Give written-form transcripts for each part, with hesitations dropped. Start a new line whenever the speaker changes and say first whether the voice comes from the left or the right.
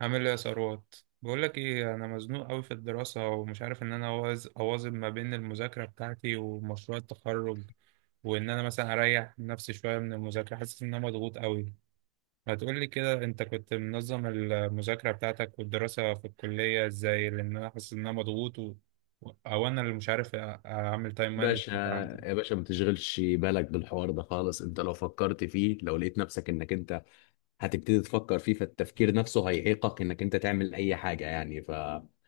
right: عامل ايه يا ثروت؟ بقول لك ايه، انا مزنوق قوي في الدراسه ومش عارف ان انا اواظب ما بين المذاكره بتاعتي ومشروع التخرج، وان انا مثلا اريح نفسي شويه من المذاكره حاسس ان انا مضغوط قوي. ما تقول لي كده، انت كنت منظم المذاكره بتاعتك والدراسه في الكليه ازاي؟ لان انا حاسس ان انا مضغوط. او انا اللي مش عارف اعمل تايم
left: باشا،
right: مانجمنت عندي.
left: يا باشا ما تشغلش بالك بالحوار ده خالص. انت لو فكرت فيه، لو لقيت نفسك انك انت هتبتدي تفكر فيه، فالتفكير نفسه هيعيقك انك انت تعمل اي حاجة يعني. فانا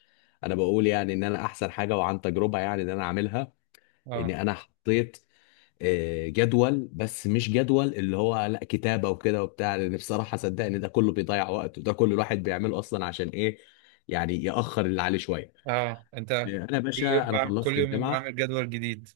left: بقول يعني ان انا احسن حاجة، وعن تجربة يعني ان انا عاملها، ان
right: اه،
left: انا حطيت جدول. بس مش جدول اللي هو لا كتابة وكده وبتاع، لان بصراحة صدقني ده كله بيضيع وقت، وده كل الواحد بيعمله اصلا. عشان ايه يعني؟ يأخر اللي عليه شوية.
right: اه، انت
left: انا يا باشا انا خلصت
right: كل يومين
left: الجامعة.
right: بعمل جدول جديد.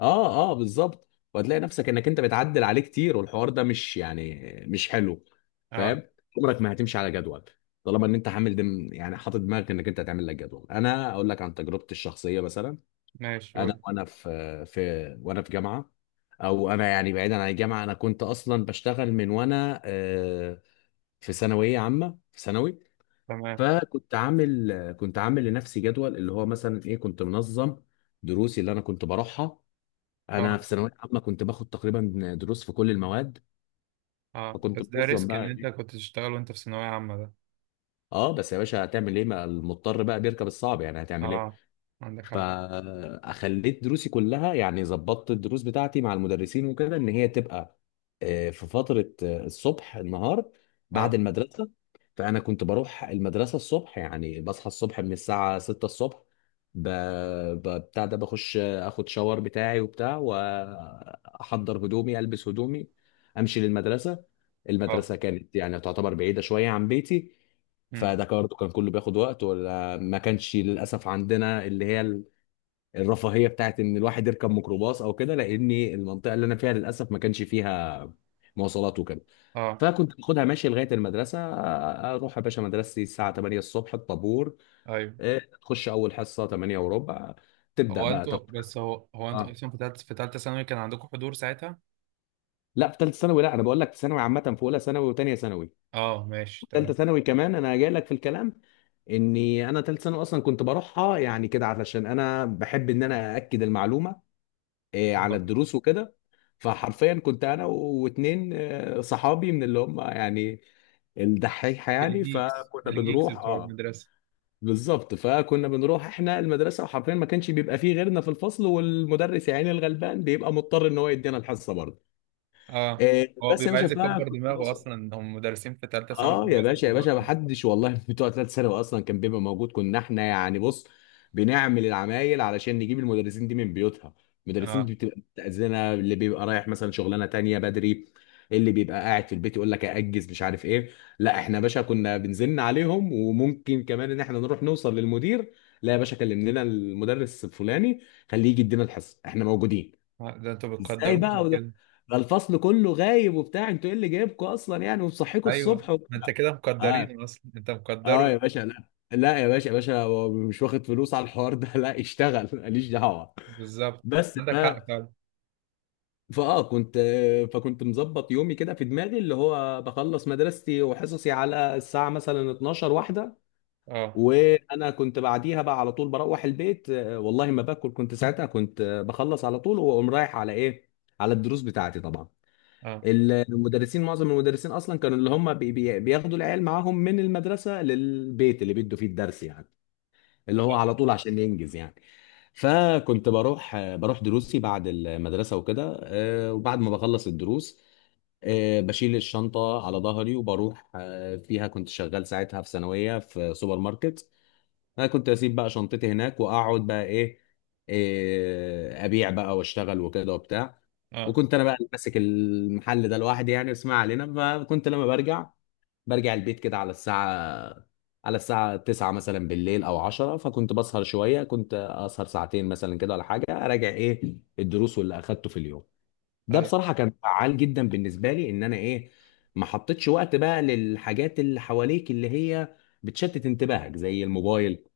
left: اه، اه، بالظبط. وهتلاقي نفسك انك انت بتعدل عليه كتير، والحوار ده مش يعني مش حلو.
right: اه
left: فاهم؟ عمرك ما هتمشي على جدول طالما ان انت حامل دم، يعني حاطط دماغك انك انت هتعمل لك جدول. انا اقول لك عن تجربتي الشخصيه مثلا.
right: ماشي
left: انا
right: قول.
left: وانا في وانا في جامعه، او انا يعني بعيدا عن الجامعه انا كنت اصلا بشتغل من وانا في ثانويه عامه، في ثانوي.
right: تمام.
left: فكنت عامل، كنت عامل لنفسي جدول اللي هو مثلا ايه، كنت منظم دروسي اللي انا كنت بروحها. انا في
right: اه،
left: ثانويه عامه كنت باخد تقريبا دروس في كل المواد.
right: اه،
left: فكنت
right: بس ده
left: منظم
right: ريسك
left: بقى
right: ان انت
left: ايه.
right: كنت تشتغل وانت في ثانوية عامة ده.
left: اه بس يا باشا هتعمل ايه؟ ما المضطر بقى بيركب الصعب، يعني هتعمل ايه؟
right: اه عندك حق.
left: فخليت دروسي كلها، يعني ظبطت الدروس بتاعتي مع المدرسين وكده ان هي تبقى في فترة، الصبح، النهار،
right: اه،
left: بعد المدرسة. فأنا كنت بروح المدرسة الصبح يعني، بصحى الصبح من الساعة 6 الصبح، ب... بتاع ده، بخش اخد شاور بتاعي وبتاع، واحضر هدومي، البس هدومي، امشي للمدرسة.
right: اه،
left: المدرسة كانت يعني تعتبر بعيدة شوية عن بيتي.
right: امم،
left: فده برضه كان كله بياخد وقت. ما كانش للاسف عندنا اللي هي الرفاهيه بتاعت ان الواحد يركب ميكروباص او كده، لان المنطقه اللي انا فيها للاسف ما كانش فيها مواصلات وكده.
right: اه،
left: فكنت باخدها ماشي لغايه المدرسه. اروح يا باشا مدرستي الساعه 8 الصبح الطابور،
right: ايوه.
left: تخش اول حصه 8 وربع، تبدا بقى تاخد حصه.
right: هو انتوا
left: اه.
right: اصلا في تالتة ثانوي كان عندكم حضور ساعتها؟
left: لا، في ثالثه ثانوي لا، انا بقول لك ثانوي عامه في اولى ثانوي وثانيه ثانوي.
right: اه ماشي
left: ثالثه
right: تمام.
left: ثانوي كمان انا جاي لك في الكلام، اني انا ثالثه ثانوي اصلا كنت بروحها يعني كده علشان انا بحب ان انا ااكد المعلومه على
right: آه.
left: الدروس وكده. فحرفيا كنت انا واتنين صحابي من اللي هم يعني الدحيحه يعني،
right: الجيكس،
left: فكنا
right: الجيكس
left: بنروح.
right: بتوع
left: اه،
right: المدرسة.
left: بالظبط. فكنا بنروح احنا المدرسه، وحرفيا ما كانش بيبقى فيه غيرنا في الفصل، والمدرس يا عيني الغلبان بيبقى مضطر ان هو يدينا الحصه برضه.
right: اه، هو
left: بس يا
right: بيبقى
left: باشا
right: عايز يكبر
left: فكنت
right: دماغه
left: بوصل.
right: اصلا، هم مدرسين في تالتة ثانوي
left: اه
right: بيبقوا
left: يا
right: عايزين
left: باشا، يا
right: يكبروا
left: باشا ما
right: دماغهم.
left: حدش والله بتوع ثلاث ثانوي اصلا كان بيبقى موجود. كنا احنا يعني بص بنعمل العمايل علشان نجيب المدرسين دي من بيوتها. المدرسين
right: اه،
left: دي بتبقى متأذنة، اللي بيبقى رايح مثلا شغلانه تانية بدري، اللي بيبقى قاعد في البيت يقول لك ااجز مش عارف ايه. لا احنا يا باشا كنا بنزن عليهم، وممكن كمان ان احنا نروح نوصل للمدير: لا يا باشا كلم لنا المدرس الفلاني، خليه يجي يدينا الحصه، احنا موجودين.
right: ده انتوا
left: ازاي بقى
right: بتقدروهم
left: وده،
right: كده.
left: ده الفصل كله غايب وبتاع، انتوا ايه اللي جايبكم اصلا يعني ومصحيكوا
right: ايوه،
left: الصبح.
right: ده انت كده
left: اه.
right: مقدرين، اصلا انت
left: اه يا
right: مقدره.
left: باشا، لا لا يا باشا، يا باشا هو مش واخد فلوس على الحوار ده، لا اشتغل ماليش دعوه.
right: بالظبط.
left: بس ف
right: عندك حق فعلا.
left: فاه كنت فكنت مظبط يومي كده في دماغي اللي هو بخلص مدرستي وحصصي على الساعه مثلا 12 واحده،
right: اه،
left: وانا كنت بعديها بقى على طول بروح البيت. والله ما باكل، كنت ساعتها كنت بخلص على طول واقوم رايح على ايه، على الدروس بتاعتي طبعا.
right: اه،
left: المدرسين، معظم المدرسين اصلا كانوا اللي هم بي بي بياخدوا العيال معاهم من المدرسه للبيت اللي بيدوا فيه الدرس يعني، اللي هو على طول عشان ينجز يعني. فكنت بروح دروسي بعد المدرسة وكده. وبعد ما بخلص الدروس بشيل الشنطة على ظهري وبروح فيها. كنت شغال ساعتها في ثانوية في سوبر ماركت. أنا كنت أسيب بقى شنطتي هناك وأقعد بقى إيه، أبيع بقى وأشتغل وكده وبتاع.
right: اه،
left: وكنت أنا بقى اللي ماسك المحل ده لوحدي، يعني اسمع علينا. فكنت لما برجع، البيت كده على الساعة، 9 مثلا بالليل أو 10. فكنت بسهر شوية، كنت أسهر ساعتين مثلا كده ولا حاجة، أراجع إيه الدروس واللي أخدته في اليوم. ده
right: ايوه.
left: بصراحة كان فعال جدا بالنسبة لي إن أنا إيه، ما حطيتش وقت بقى للحاجات اللي حواليك اللي هي بتشتت انتباهك زي الموبايل،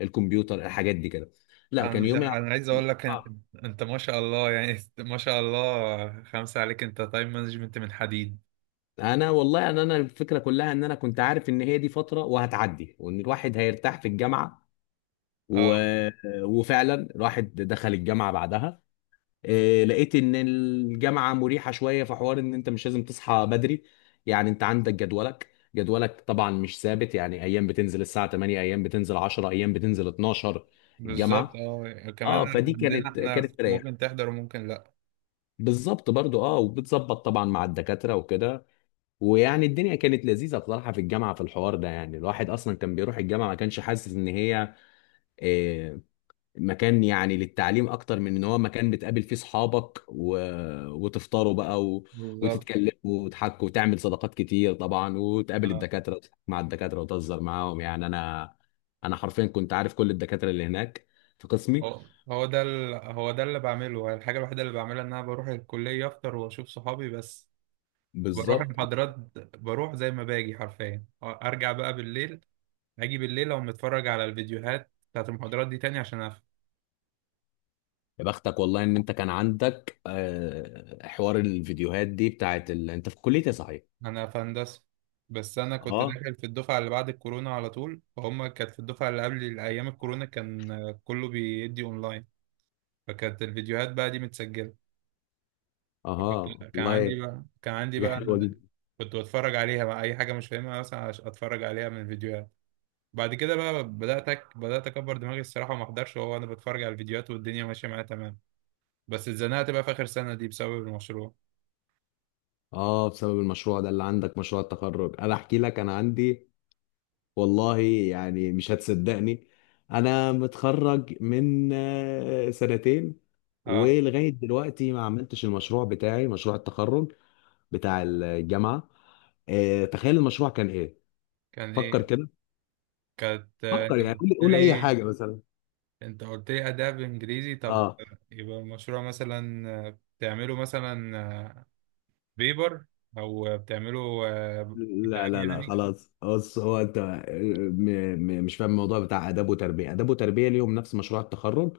left: الكمبيوتر، الحاجات دي كده. لا،
right: انا
left: كان
right: مش،
left: يومي
right: انا عايز اقول لك، انت ما شاء الله يعني، ما شاء الله خمسة عليك، انت تايم مانجمنت من حديد.
left: انا والله انا الفكره كلها ان انا كنت عارف ان هي دي فتره وهتعدي، وان الواحد هيرتاح في الجامعه و...
right: اه.
left: وفعلا راحت دخل الجامعه بعدها. لقيت ان الجامعه مريحه شويه في حوار ان انت مش لازم تصحى بدري يعني. انت عندك جدولك، طبعا مش ثابت يعني، ايام بتنزل الساعه 8، ايام بتنزل 10، ايام بتنزل 12
right: بالظبط.
left: الجامعه.
right: اه كمان.
left: اه، فدي
right: عندنا
left: كانت،
right: احنا
left: تريح.
right: ممكن تحضر وممكن لا.
left: بالظبط برضو. اه، وبتظبط طبعا مع الدكاتره وكده. ويعني الدنيا كانت لذيذه بصراحه في الجامعه، في الحوار ده. يعني الواحد اصلا كان بيروح الجامعه ما كانش حاسس ان هي آه، مكان يعني للتعليم اكتر من ان هو مكان بتقابل فيه صحابك وتفطروا بقى
right: بالظبط.
left: وتتكلموا وتحكوا وتعمل صداقات كتير طبعا، وتقابل
right: اه،
left: الدكاتره وتحكي مع الدكاتره وتهزر معاهم يعني. انا حرفيا كنت عارف كل الدكاتره اللي هناك في قسمي.
right: هو هو هو ده اللي بعمله. الحاجة الوحيدة اللي بعملها ان انا بروح الكلية افطر واشوف صحابي بس. بروح
left: بالظبط.
right: المحاضرات. بروح زي ما باجي حرفيا ارجع بقى بالليل. اجي بالليل، او متفرج على الفيديوهات بتاعت المحاضرات دي تاني عشان
left: يا بختك والله ان انت كان عندك حوار الفيديوهات دي بتاعت انت في كليه إيه صحيح؟
right: انا في هندسه. بس انا كنت
left: اه.
right: داخل في الدفعه اللي بعد الكورونا على طول، فهم كانت في الدفعه اللي قبل ايام الكورونا كان كله بيدي اونلاين. فكانت الفيديوهات بقى دي متسجله.
left: اه
right: كان عندي
left: والله،
right: بقى كان عندي
left: حاجه
right: بقى
left: حلوه جدا.
right: كنت بتفرج عليها بقى اي حاجه مش فاهمها مثلا، اتفرج عليها من الفيديوهات. بعد كده بقى بدات اكبر دماغي الصراحه، وما احضرش وهو انا بتفرج على الفيديوهات والدنيا ماشيه معايا تمام. بس اتزنقت بقى في اخر سنه دي بسبب المشروع.
left: اه، بسبب المشروع ده اللي عندك، مشروع التخرج. انا احكي لك، انا عندي والله يعني مش هتصدقني، انا متخرج من سنتين
right: اه،
left: ولغايه دلوقتي ما عملتش المشروع بتاعي، مشروع التخرج بتاع الجامعه. تخيل المشروع كان ايه.
right: كان
left: فكر
right: ايه؟
left: كده.
right: كانت آه،
left: فكر
right: انت
left: يعني،
right: قلت
left: قول اي
right: لي
left: حاجه مثلا.
right: انت قلت لي اداء بانجليزي. طب
left: اه.
right: يبقى المشروع مثلا بتعمله مثلا بيبر، او بتعمله كتاب
left: لا لا لا،
right: يعني؟
left: خلاص بص، هو انت مش فاهم الموضوع بتاع اداب وتربيه، اداب وتربيه ليهم نفس مشروع التخرج،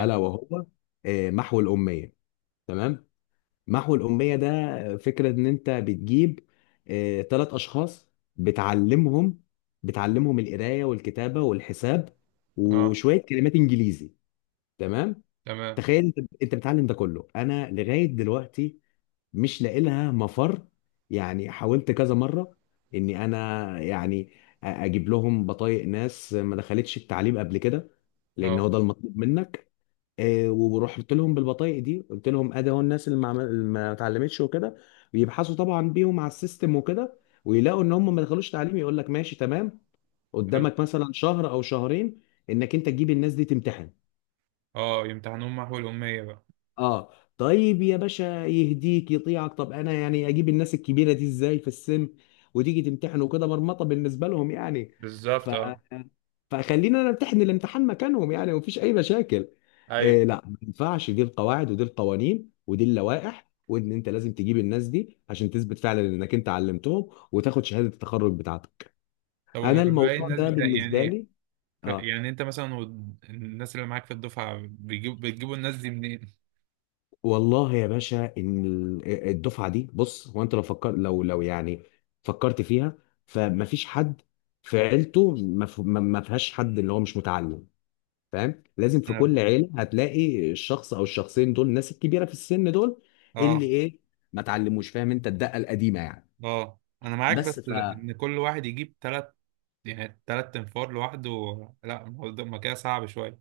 left: الا وهو محو الاميه. تمام. محو الأمية ده فكرة إن أنت بتجيب تلات أشخاص، بتعلمهم بتعلمهم القراية والكتابة والحساب
right: اه
left: وشوية كلمات إنجليزي. تمام.
right: تمام.
left: تخيل أنت، بتعلم ده كله، أنا لغاية دلوقتي مش لاقي لها مفر. يعني حاولت كذا مرة إني أنا يعني أجيب لهم بطايق ناس ما دخلتش التعليم قبل كده، لأن هو
right: اه
left: ده المطلوب منك. ورحت لهم بالبطايق دي قلت لهم ادي اهو الناس اللي ما عمل- اللي ما اتعلمتش وكده، بيبحثوا طبعا بيهم على السيستم وكده، ويلاقوا ان هم ما دخلوش تعليم، يقول لك ماشي تمام
right: حلو.
left: قدامك مثلا شهر او شهرين انك انت تجيب الناس دي تمتحن.
right: اه، يمتحنون محو الأمية بقى.
left: اه. طيب يا باشا يهديك يطيعك، طب انا يعني اجيب الناس الكبيره دي ازاي في السن، وتيجي تمتحنوا كده، مرمطه بالنسبه لهم يعني. ف
right: بالظبط. اه،
left: فخلينا انا امتحن الامتحان مكانهم يعني، ومفيش اي مشاكل.
right: ايوه.
left: إيه لا، ما ينفعش، دي القواعد ودي القوانين ودي اللوائح، وان انت لازم تجيب الناس دي عشان تثبت فعلا انك انت علمتهم وتاخد شهاده التخرج بتاعتك.
right: طب وما
left: انا
right: باقي
left: الموضوع
right: الناس
left: ده
right: بتاع
left: بالنسبه
right: يعني؟
left: لي. اه
right: يعني انت مثلا الناس اللي معاك في الدفعة بتجيبوا الناس دي منين؟
left: والله يا باشا ان الدفعه دي بص، هو انت لو فكر، لو يعني فكرت فيها، فمفيش حد في عيلته ما ف- ما- ما فيهاش حد اللي هو مش متعلم. فاهم؟ لازم في كل عيله هتلاقي الشخص او الشخصين دول، الناس الكبيره في السن دول، اللي
right: اه،
left: ايه ما اتعلموش، فاهم انت الدقه القديمه يعني.
right: اه، انا معاك
left: بس
right: بس
left: فهي
right: ان كل واحد يجيب تلات، يعني تلات تنفار لوحده. لا الموضوع ما كده، صعب شوية.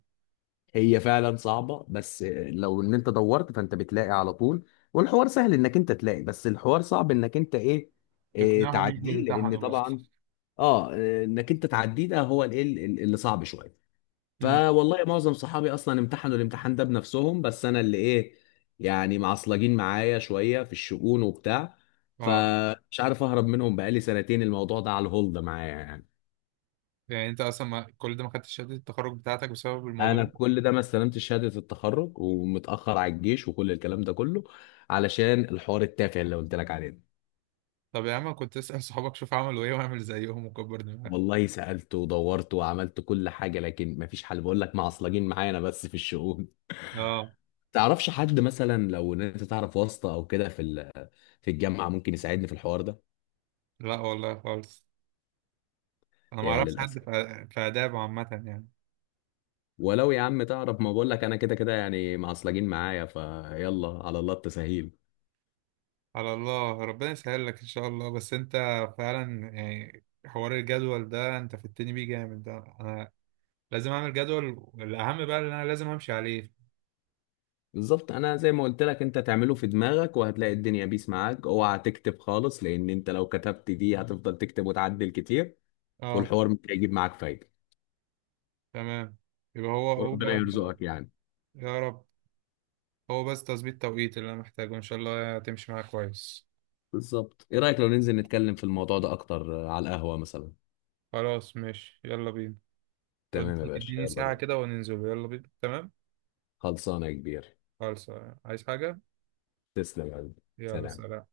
left: فعلا صعبه، بس لو ان انت دورت فانت بتلاقي على طول. والحوار سهل انك انت تلاقي، بس الحوار صعب انك انت ايه،
right: تقنعهم يجوا
left: تعديه لان
right: يمتحنوا بقى.
left: طبعا. اه. انك انت تعديه ده هو الايه اللي صعب شويه.
right: امم.
left: فوالله معظم صحابي اصلا امتحنوا الامتحان ده بنفسهم، بس انا اللي ايه، يعني معصلجين معايا شويه في الشؤون وبتاع.
right: اه،
left: فمش عارف اهرب منهم، بقالي سنتين الموضوع ده على الهولد معايا يعني.
right: يعني انت اصلا ما كل ده ما خدتش شهادة التخرج بتاعتك بسبب الموضوع
left: انا
right: ده؟
left: كل ده ما استلمتش شهاده التخرج، ومتاخر على الجيش، وكل الكلام ده كله علشان الحوار التافه اللي قلت لك عليه ده.
right: طب يا عم كنت اسأل صحابك، شوف عملوا ايه واعمل زيهم وكبر دماغك.
left: والله سالت ودورت وعملت كل حاجه لكن مفيش حل، بقول لك معصلجين معايا انا بس في الشؤون.
right: اه.
left: تعرفش حد مثلا لو ان انت تعرف واسطة او كده في في الجامعة ممكن يساعدني في الحوار ده؟
right: لا والله خالص، انا ما
left: يا
right: اعرفش حد في
left: للاسف.
right: في آداب عامة يعني.
left: ولو يا عم تعرف، ما بقول لك انا كده كده يعني معصلجين معايا، فيلا على الله التسهيل.
right: على الله، ربنا يسهل لك ان شاء الله. بس انت فعلا يعني، حوار الجدول ده انت فتني بيه جامد، ده انا لازم اعمل جدول الاهم بقى اللي انا لازم امشي عليه.
left: بالظبط. انا زي ما قلت لك، انت تعمله في دماغك وهتلاقي الدنيا بيس معاك. اوعى تكتب خالص لان انت لو كتبت دي هتفضل تكتب وتعدل كتير،
right: اه
left: والحوار مش هيجيب معاك فايدة.
right: تمام. يبقى هو
left: وربنا
right: هو.
left: يرزقك يعني.
right: يا رب. هو بس تظبيط توقيت اللي انا محتاجه، ان شاء الله هتمشي معاك كويس.
left: بالظبط. ايه رأيك لو ننزل نتكلم في الموضوع ده اكتر على القهوة مثلا؟
right: خلاص ماشي يلا بينا.
left: تمام يا
right: اديني،
left: باشا
right: اديني
left: يلا
right: ساعة
left: بينا.
right: كده وننزل، يلا بينا تمام.
left: خلصانة يا كبير.
right: خلاص. عايز حاجة؟
left: تسلم يا حبيبي،
right: يلا
left: سلام.
right: سلام.